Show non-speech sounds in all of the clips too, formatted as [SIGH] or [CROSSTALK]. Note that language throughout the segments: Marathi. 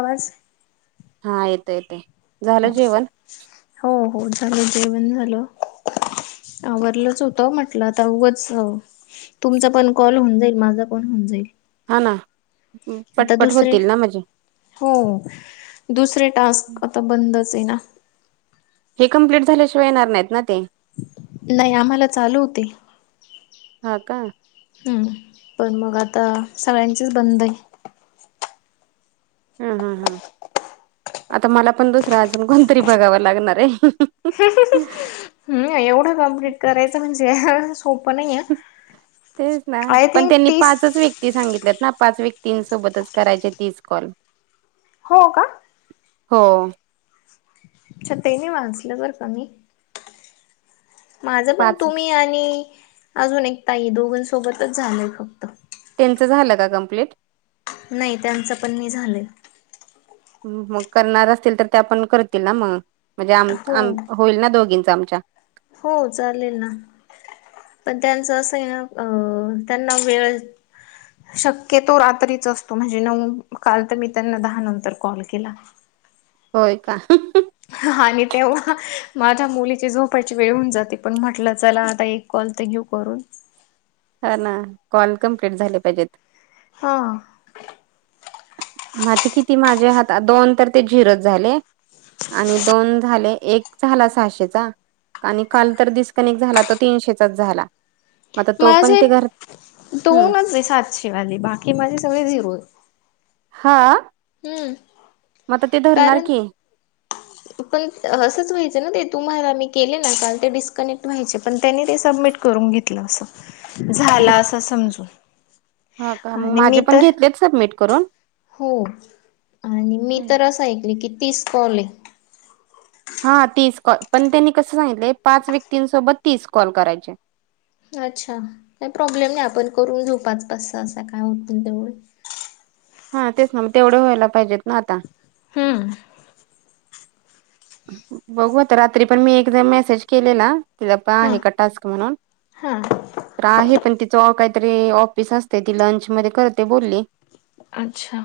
आवाज. हा येतं येते झालं जेवण. हो हो झालं जेवण झाल. आवरलंच होतं म्हटलं आता वच तुमचा पण कॉल होऊन जाईल माझा पण होऊन जाईल. हा ना. आता पटपट दुसरे होतील ना म्हणजे हो दुसरे टास्क आता बंदच आहे ना. हे कंप्लीट झाल्या शिवाय येणार नाहीत ना ते. नाही आम्हाला चालू होते. हा का हम्म पण मग आता सगळ्यांचेच बंद आहे. हम्म हम्म हम्म. आता मला पण दुसरा अजून कोणतरी बघावा लागणार आहे. हम एवढं कम्प्लीट करायचं म्हणजे सोपं नाही. तेच ना आय पण थिंक त्यांनी तीस पाच व्यक्ती सांगितल्यात ना पाच व्यक्तींसोबतच करायचे तीस कॉल. हो का. हो. अच्छा ते मी वाचलं बर का? माझं पण पाच तुम्ही आणि अजून एक ताई दोघंसोबतच झालंय फक्त. त्यांचं कम्प्लीट झालं का? नाही जायचं पण नाही झालं. त्या करत असतील तर आमच्या हो दोघींचं पण होईल ना. हो चालेल ना. त्यांचा असा आहे ना त्यांना वेळच नाही. शक्यतो रात्रीच असतो म्हणजे नऊ काल तर मी त्यांना दहा नंतर कॉल केला. होय का. [UNINTELLIGIBLE] आणि तेव्हा माझ्या मुलीची झोपायची वेळ होऊन जाते पण म्हटलं चला आता एक कॉल ते घेऊ करून. हा ना कॉल कमप्लीट झाले पाहिजेत हा. माझे तर दोन कॉल झिरो झाले. आणि दोन झाले एक झाला सहाशेचा आणि काल तर डिस्कनेक्ट झाला तो तीनशेचाच झाला. मग आता तो पण माझे ते घर सगळे झिरो माझे तर हम्म दोनच झाले बाकी सगळे झिरो झाले. हा. हम्म. म आता ते धरणार कारण की. [UNINTELLIGIBLE] पण असंच व्हायचं ना ते तुम्हाला मी केले ना कारण ते डिस्कनेक्ट व्हायचे पण त्यांनी ते सबमिट करून घेतला असं आता झाला असं समजून हा का मग आणि मी माझे त पण घेतलेत सबमिट करून हो आणि मी तर असं ऐकलं की तीस कॉल आहे. हा तीस कॉल पण त्यांनी कसं सांगितले पाच व्यक्तींसोबत तीस कॉल करायचे? अच्छा काही प्रॉब्लेम नाही आपण करून घेऊ पाच पाच सहा सहा काय होत नाही तेवढं. हा तेच ना मग तेवढं व्हायला पाहिजेत ना आता हम्म. बघू आता रात्री पण मी एकदा मेसेज केलेला की आता हा आहे का टास्क म्हणून. हा. तर आहे पण तिचं काहीतरी ऑफिस असते ती लंचमध्ये करते बोलली. अच्छा.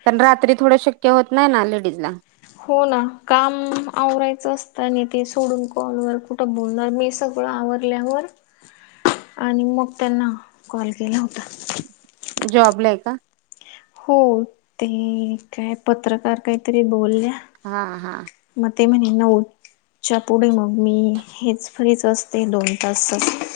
लेडीज ला कारण रात्री तेवढं शक्य होत नाही. हो ना काम आवरायचं असतं आणि ते सोडून कॉलवर कुठं बोलणार मी सगळं आवरून झाल्याच्या नंतर मी त्यांना फोन केला होता. जॉबला आहे का? हो ते काय पत्रकार काहीतरी बोलल्या. हा हा मत मणे न च्या पुढे मग मी हेच फ्रीच असते दोन तासच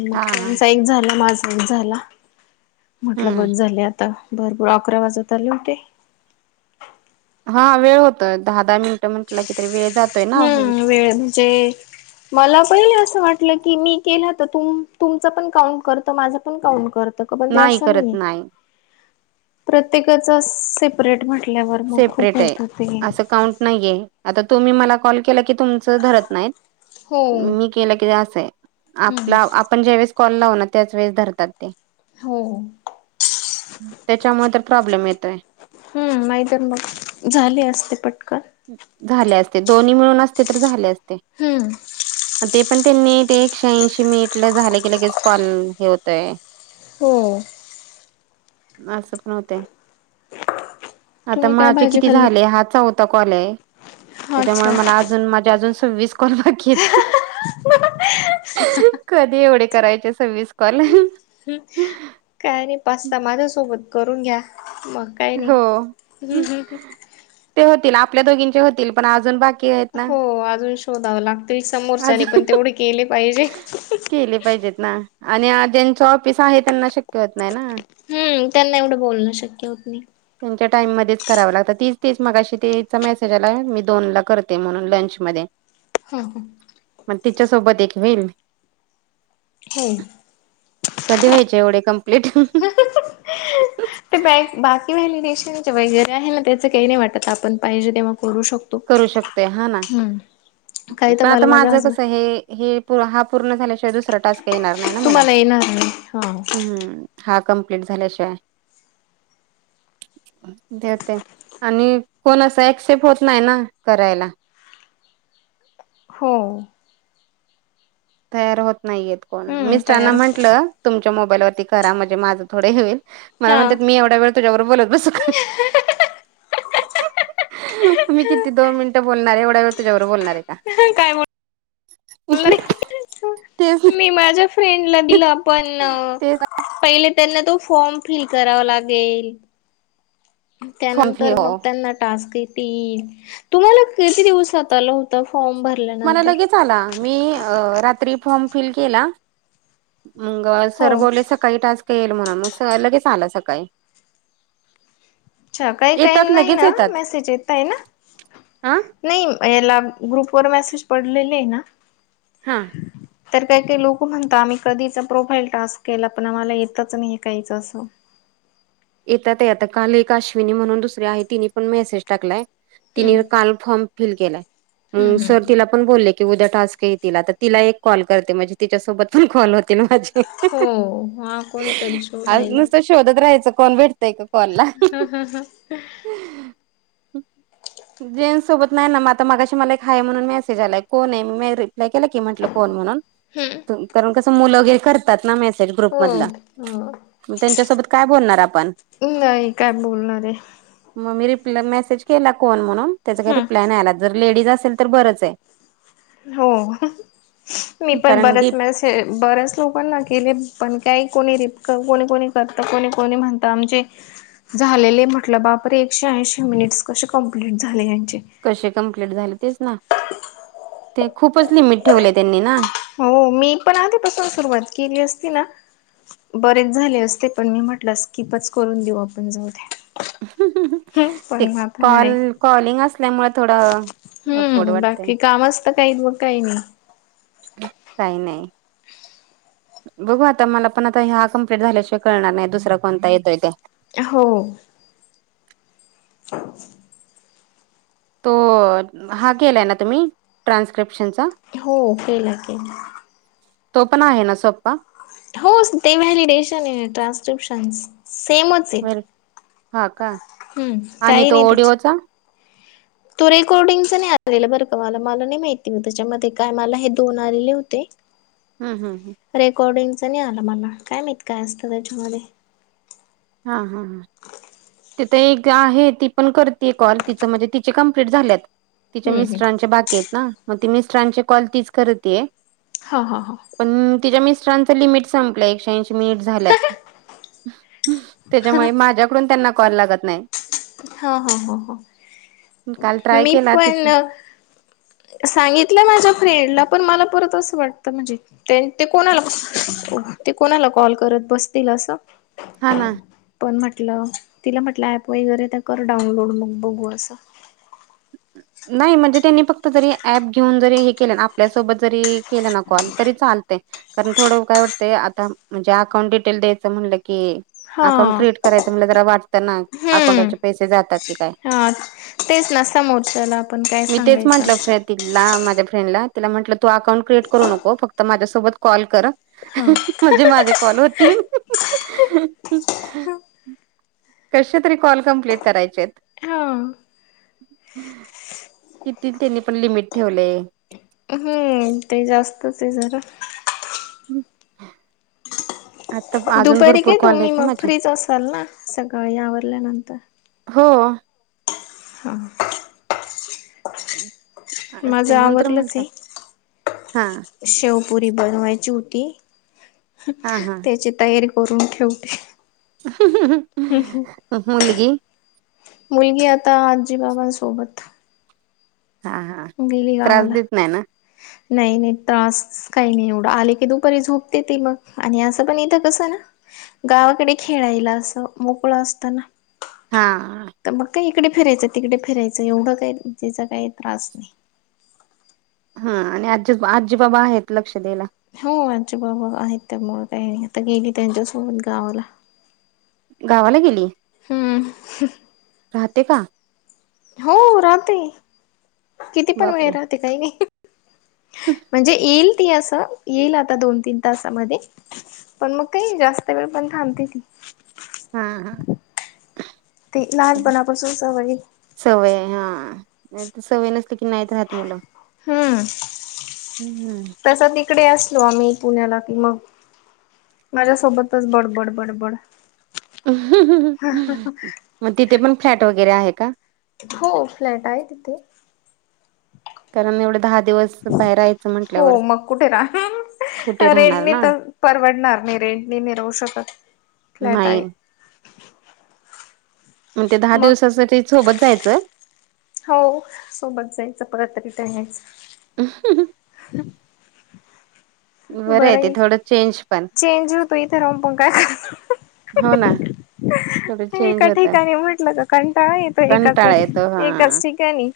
मग हा हा त्यांचा एक झाला माझा एक झाला हम्म म्हटलंबच झाल्यात आता भरपूर अकरा वाजत आले उतेे हा वेळ होत दहा दहा मिनिटं म्हटलं की तरी वेळ जातोय ना हम्म वेळ म्हणजे मला पहिले असं वाटलं की मी केलं तर तुमच पण काउंट करत माझं पण काउंट करत पण ते नाही असं करत नाहीे नाही प्रत्येकाचा सेपरेट म्हटल्यावर मग खूप होत हो ते नाहीे आता तुम्ही मला कॉल केला की तुमच धरत नाही हो मी केलं कि असंय हम्म आपला आपण ज्या वेळेस कॉल लावू ना त्याच वेळेस धरतात ते हो. त्याच्यामुळे तर प्रॉब्लेम येतय हम् नाहीतर मग झाली असते पटकन झाले असते दोन्ही मिळून असते तर झाले असते. हम्म ते पण ते मेंट एकशे ऐंशी मेंटला झालं की लगेच कॉल हे होतय हो असं पण होतय. आता तुम्ही काय माझे भाजी किती खाल्ली? झाले हा चौथा कॉल आहे. त्याच्यामुळे अच्छा मला अजून माझ्या अजून सव्वीस कॉल बाकी येत कधी एवढे करायचे सव्वीस कॉल? काय नाही पाच सहा माझ्या सोबत करून घ्या मग. काय नाही हो. हम्म हम्म. ते होतील आपल्या दोघींचे होतील पण अजून बा हो अजून शोधावं लागतील समोरच्यानी अजून पण तेवढे केले पाहिजे. केले पाहिजेत ना आणि ज्यांचा ऑफिस आहे त्यांना शक्य होत नाही ना. हम्म त्यांना एवढं बोलणं शक्य होत नाही. त्यांच्या टाइम मध्येच कराव लागतं तीच तीच मगाशी तेचा मेसेज आला मी दोन ला करते म्हणून लंचमध्ये. हा हा. मग तिच्यासोबत एक होईल. हो कधी व्हाय एवढे कंप्लीट? ते बॅक बाकी व्हॅलिडेशनचा वगैरे आहे ना त्याचं काही नाही वाटत आपण पाहिजे तेव्हा करू शक करू शकते हा ना काही तर पण आता मला माझ्या माझं कसं हसबंड हे हे हा पूर्ण झाल्याशिवाय दुसरा टास्क येणार नाही ना मला. तुम्हाला येणार नाही हा. हा कमप्लीट झाल्याशिवाय. आणि कोण असं ऍक्सेप्ट होत नाही ना करायला. हो तयार होत नाहीयेत कोण हम्म मिस्टरांना तयार म्हंटलं तुमच्या मोबाईलवरती करा म्हणजे माझं थोडे होईल मला हा म्हणतात मी एवढ्या वेळ तुझा बरोब बोलत बसू का. मी किती दोन मिनिटं बोलणार आहे एवढा वेळ तुझ्यावर बोलणार आहे का. काय बोल ते मी माझ्या फ्रेंडला दिलं आपण तेच पहिले त्यांना तो फॉर्म फील करावं लागेल फॉर्म फी त्यानंतर हो मग त्यांना टास्क ये ती तुम्हाला किती दिवसात आला होता फॉर्म भर मला लगेच आला मी रात्री फॉर्म फिल केला मंग हो. सर बोलले सकाळी टास्क येईल म्हणून मग लगेच आला सकाळी. अच्छा काही काही येतात लगेच नाहीना येतात मेसेज येत आहे ना हा नाही याला ग्रुप वर मेसेज पडलेले ना हा ह तर काही काही लोकं म्हणतात आम्ही कधीचा प्रोफाईल टास्क केला पण आम्हाला येतच नाही काहीचं असं. येतात आता काल एक अश्विनी म्हणून दुसर आहे तिने पण मेसेज टाकलाय हम्म तिने काल फॉर्म फिल केलाय मग हम्म सर हम्म तिला पण बोलले की उद्या टास्क येतील आता तिला एक कॉल करते म्हणजे तिच्या सोबत पण कॉल होते ना माझी हो हा कोणीतरी आज शोधायला नुसतं शोधत राहायचं कोण भेटतय का? हा हा हा. ह जेंट्स सोबत नाही ना मग आता मागाशी मला एक हाय म्हणून मेसेज आलाय कोण आहे मी रिप्लाय केला की म्हटलं कोण म्हणून हम्म. कारण कसं मुलं गे कर तात ना ग्रुप हो मधला त्यांच्या सोबत काय बोलणार ना आ नाही काय बोलणार आहे. मग मी रिप्लाय मेसेज केला कोन म्हणून त्याचा काही हम्म. रिप्लाय नाही आला जर लेडीज असेल तर बरंच आहे. हो मी पण कारण बरच डीप मेसे हे बऱ्याच लोकांना केले पण काही कोणी रिप्लाय कोणी कोणी करत कोणी कोणी म्हणत आमचे झालेले म्हटलं बापरे एकशे ऐंशी मिनिट्स कसे कंप्लीट झाले यांचे. कशे कंप्लीट झाले तेच ना ते खूपच लिमिट ठेवले त्यांनी ना. हो मी पण आधीपासून सुरवात केली असती ना बरेच झाले असते पण मी म्हटलं स्कीपच करून देऊ आपण जाऊ द्या. [UNINTELLIGIBLE] हम्म ते पण आता कॉल नाही कॉलिंग असल्यामुळ थोड ऑकवर्ड हम्म वाटतय. बाकी कामच काही बो काही नाही. [UNINTELLIGIBLE] काही नाही. बघू आता मला पण आता ह्या कंप्लीट झाल्याशिवाय कळणार नाही दुसरा कोणता येतोय त. हो. [INAUDIBLE] तो हा केलाय ना तुम्ही ट्रान्स्क्रिप्शनचा. हो केलाय केलाय. तो पण आहे ना सोप्पा. हो ते व्हॅलिडेशन आहे ट्रान्स्क्रिप्शन सेमच वर हा का हम्म आणि काही तो नाही त्याच ओडिओचा तू रेकॉर्डिंगच नाही आलेलं बरं का मला मला नाही माहिती म त्याच्यामध्ये काय मला हे दोन आलेले होते. [INAUDIBLE] हम्म हम्म हम्म. रेकॉर्डिंगच नाही आलं मला काय माहित काय असतं त्याच्यामध्ये. हा हा हा. तिथ एक आहे ती पण करते कॉल तिचं म्हणजे तिचे कंप्लीट झाल्यात. तिच्या हम्म हम् मिस्टरांच्या बाकी आहेत ना मग ती मिस्टरांची कॉल तीच करती ये. हा हा हा. पण तिच्या मिस्टरांच लिमिट संपलं एकश ऐंशी मिनिट झाल्यात. त्याच्यामुळे माझ्याकडून त्यांना कॉल लागत नाही. हा हा हा काल हा ट्राय मी केला ति पण सांगितलं माझ्या फ्रेंडला पण मला परत असं वाटतं म्हणजे तेन ते कोणाला ते कोणाला कॉल करत बसतील असं. हा ना. पण म्हटलं तिला म्हटलं ऍप वगैरे त कर डाउनलोड मग बघू असं. नाही म्हणजे त्यांनी फक्त जरी ऍप घेऊन जरी हे केलं ना आपल्यासोबत जरी केलं ना कॉल तरी चाल कारण थोडं काय वाटतय आता म्हणजे अकाउंट डिटेल द्यायचं म्हणलं की हा अकाउंट क्रिएट करायचं म्हणलं जरा वाटतं ना हम्म अकाउंटवरचे पैसे जातात की काय. हा तेच ना समोरच्याला आपण काय सांगायचं असं. ला माझ्या फ्रेंड ला तिला म्हंटलं तू अकाउंट क्रिएट करू नको फक्त माझ्यासोबत कॉल कर हा म्हणजे माझे कॉल होतील. [UNINTELLIGIBLE] कशे तरी कॉल कम्पलीट करायचे येत. हा किती त्यांनी पण लिमिट ठेवलेय. पण ते जास्तच हे झाल. हम्म. दुपारी काय कॉल तुम्ही आहेत ना मग माझे. फ्रीच असाल ना सकाळी आवरल्यानंतर. हो. हा. ते माझं मंत्र आवरलच म्हंटलं आहे. हा शेवपुरी बनवायची होती [UNINTELLIGIBLE] हा हा त्याची तयारी करून ठेवते. [INAUDIBLE] मुलगी. मुलगी आता आजी बाबां सोबत हा हा त्रास गावाला देत नाही ना नाही नाही त्रास काही नाही एवढं आले की दुपारी झोपते ते मग आणि असं पण येतं कसं ना गावाकडे खेळायला असं मोकळ असत ना हा तर मग काय इकडे फिरायचं तिकडे फिरायचं एवढं काही जिचा काही त्रास नाही हा आणि आजी आजी बाबा आहेत लक्ष द्यायला. हो आजी बाबा आहेत त्यामुळ कायं आता गेली त्यांच्यासोबत गावाला. गावाला गेली हे. हम्म राहते का? हो राहते किती पण वेळ बापरे राहते काही नाही म्हणजे येईल ती असं येईल आता दोन तीन तासामध्ये पण मग काही जास्त वेळ पण थांबते ती हा हा ते लाहानपणा पासुन सवय हे. सवय हा सवय नसती कि नाहीत राहत मुलं हम्म हं. तस ती तीकडे असलो आम्ही पुण्याला कि मग माझ्यासोबतच बडबड बडबड म तिथे पण फ्लॅट वगैरे आहे का? हो फ्लॅट आहे तिथे कारण एवढं दहा दिवस बाहेर यायचं. हो मग कुठे कुठे राहणार राहणार रेंटनी ना तर परवडणार नाही रेंटनी मी राहू शकत नाही नाय नाही ताई म ते दहा मग दिवसासाठी सोबत जायचं हो सोबत जायचं परत रिटन यायचं. [UNINTELLIGIBLE] ह [UNINTELLIGIBLE] आहे बरं ते हे थोडं चेंज पण चेंज होतो इथ राहुन पण काय हो ना थोडं करणार चेंज एका होतं ठिकाणी म्हटलं तर कंटाळा येतो एकाच कंटाळा एक येतो हा एकाच ठिकाणी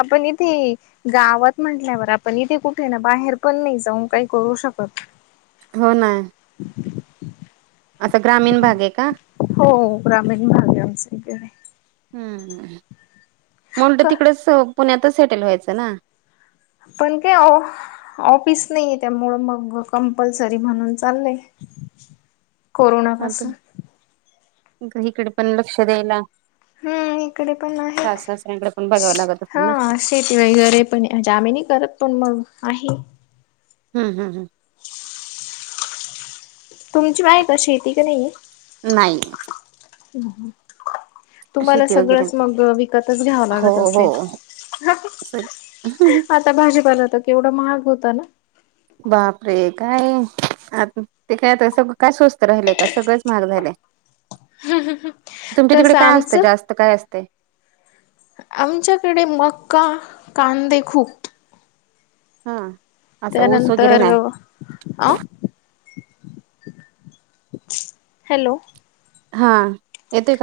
आपण इथे ये गावात म्हटल्यावर आपण इथे कुठे ना बाहेर पण नाही जाऊन काही करू शकत हो ना ह [UNINTELLIGIBLE] अस ग्रामीण भाग आहे का? हो ग्रामीण भाग आहे आमचं इकडे हम्म हम्म म उलट तिकडच पुण्यातच सेटेल व्हायचं ना पण काय ओ ऑफिस नाही ये त्यामुळं मग कंपल्सरी म्हणून चाललंय [UNINTELLIGIBLE] हा पासून तर इकडे पण लक्ष द्यायला हम्म इकडे पण आहे सास सासऱ्यांकडे पण बघावं लागत असेल हा ना शेती वगैरे पण ह्याची आम्ही नाय करत पण मग आहे हम् हम् हं तुमची हाय का शेती क नाहीे ये नाही हम् [UNINTELLIGIBLE] तुम्हाला शेती वगैरे सगळंच मग विकतच घ्यावं हो लागत हो असेल. असं त भाजीपाला तर केवढा महाग होता ना बापरे! काये अजून? ते काय आता सग काय स्वस्त राहिलंय का, सगळंच महाग झालंय. हम्म. तुमच्या तिकड काय असतं, जास्त काय असतय? आमच्याकडे मक्का, कांदे खूप. हा. असं ऊस वगैरे त्यानंतर नाही आं? हॅलो? हा. येतोय का?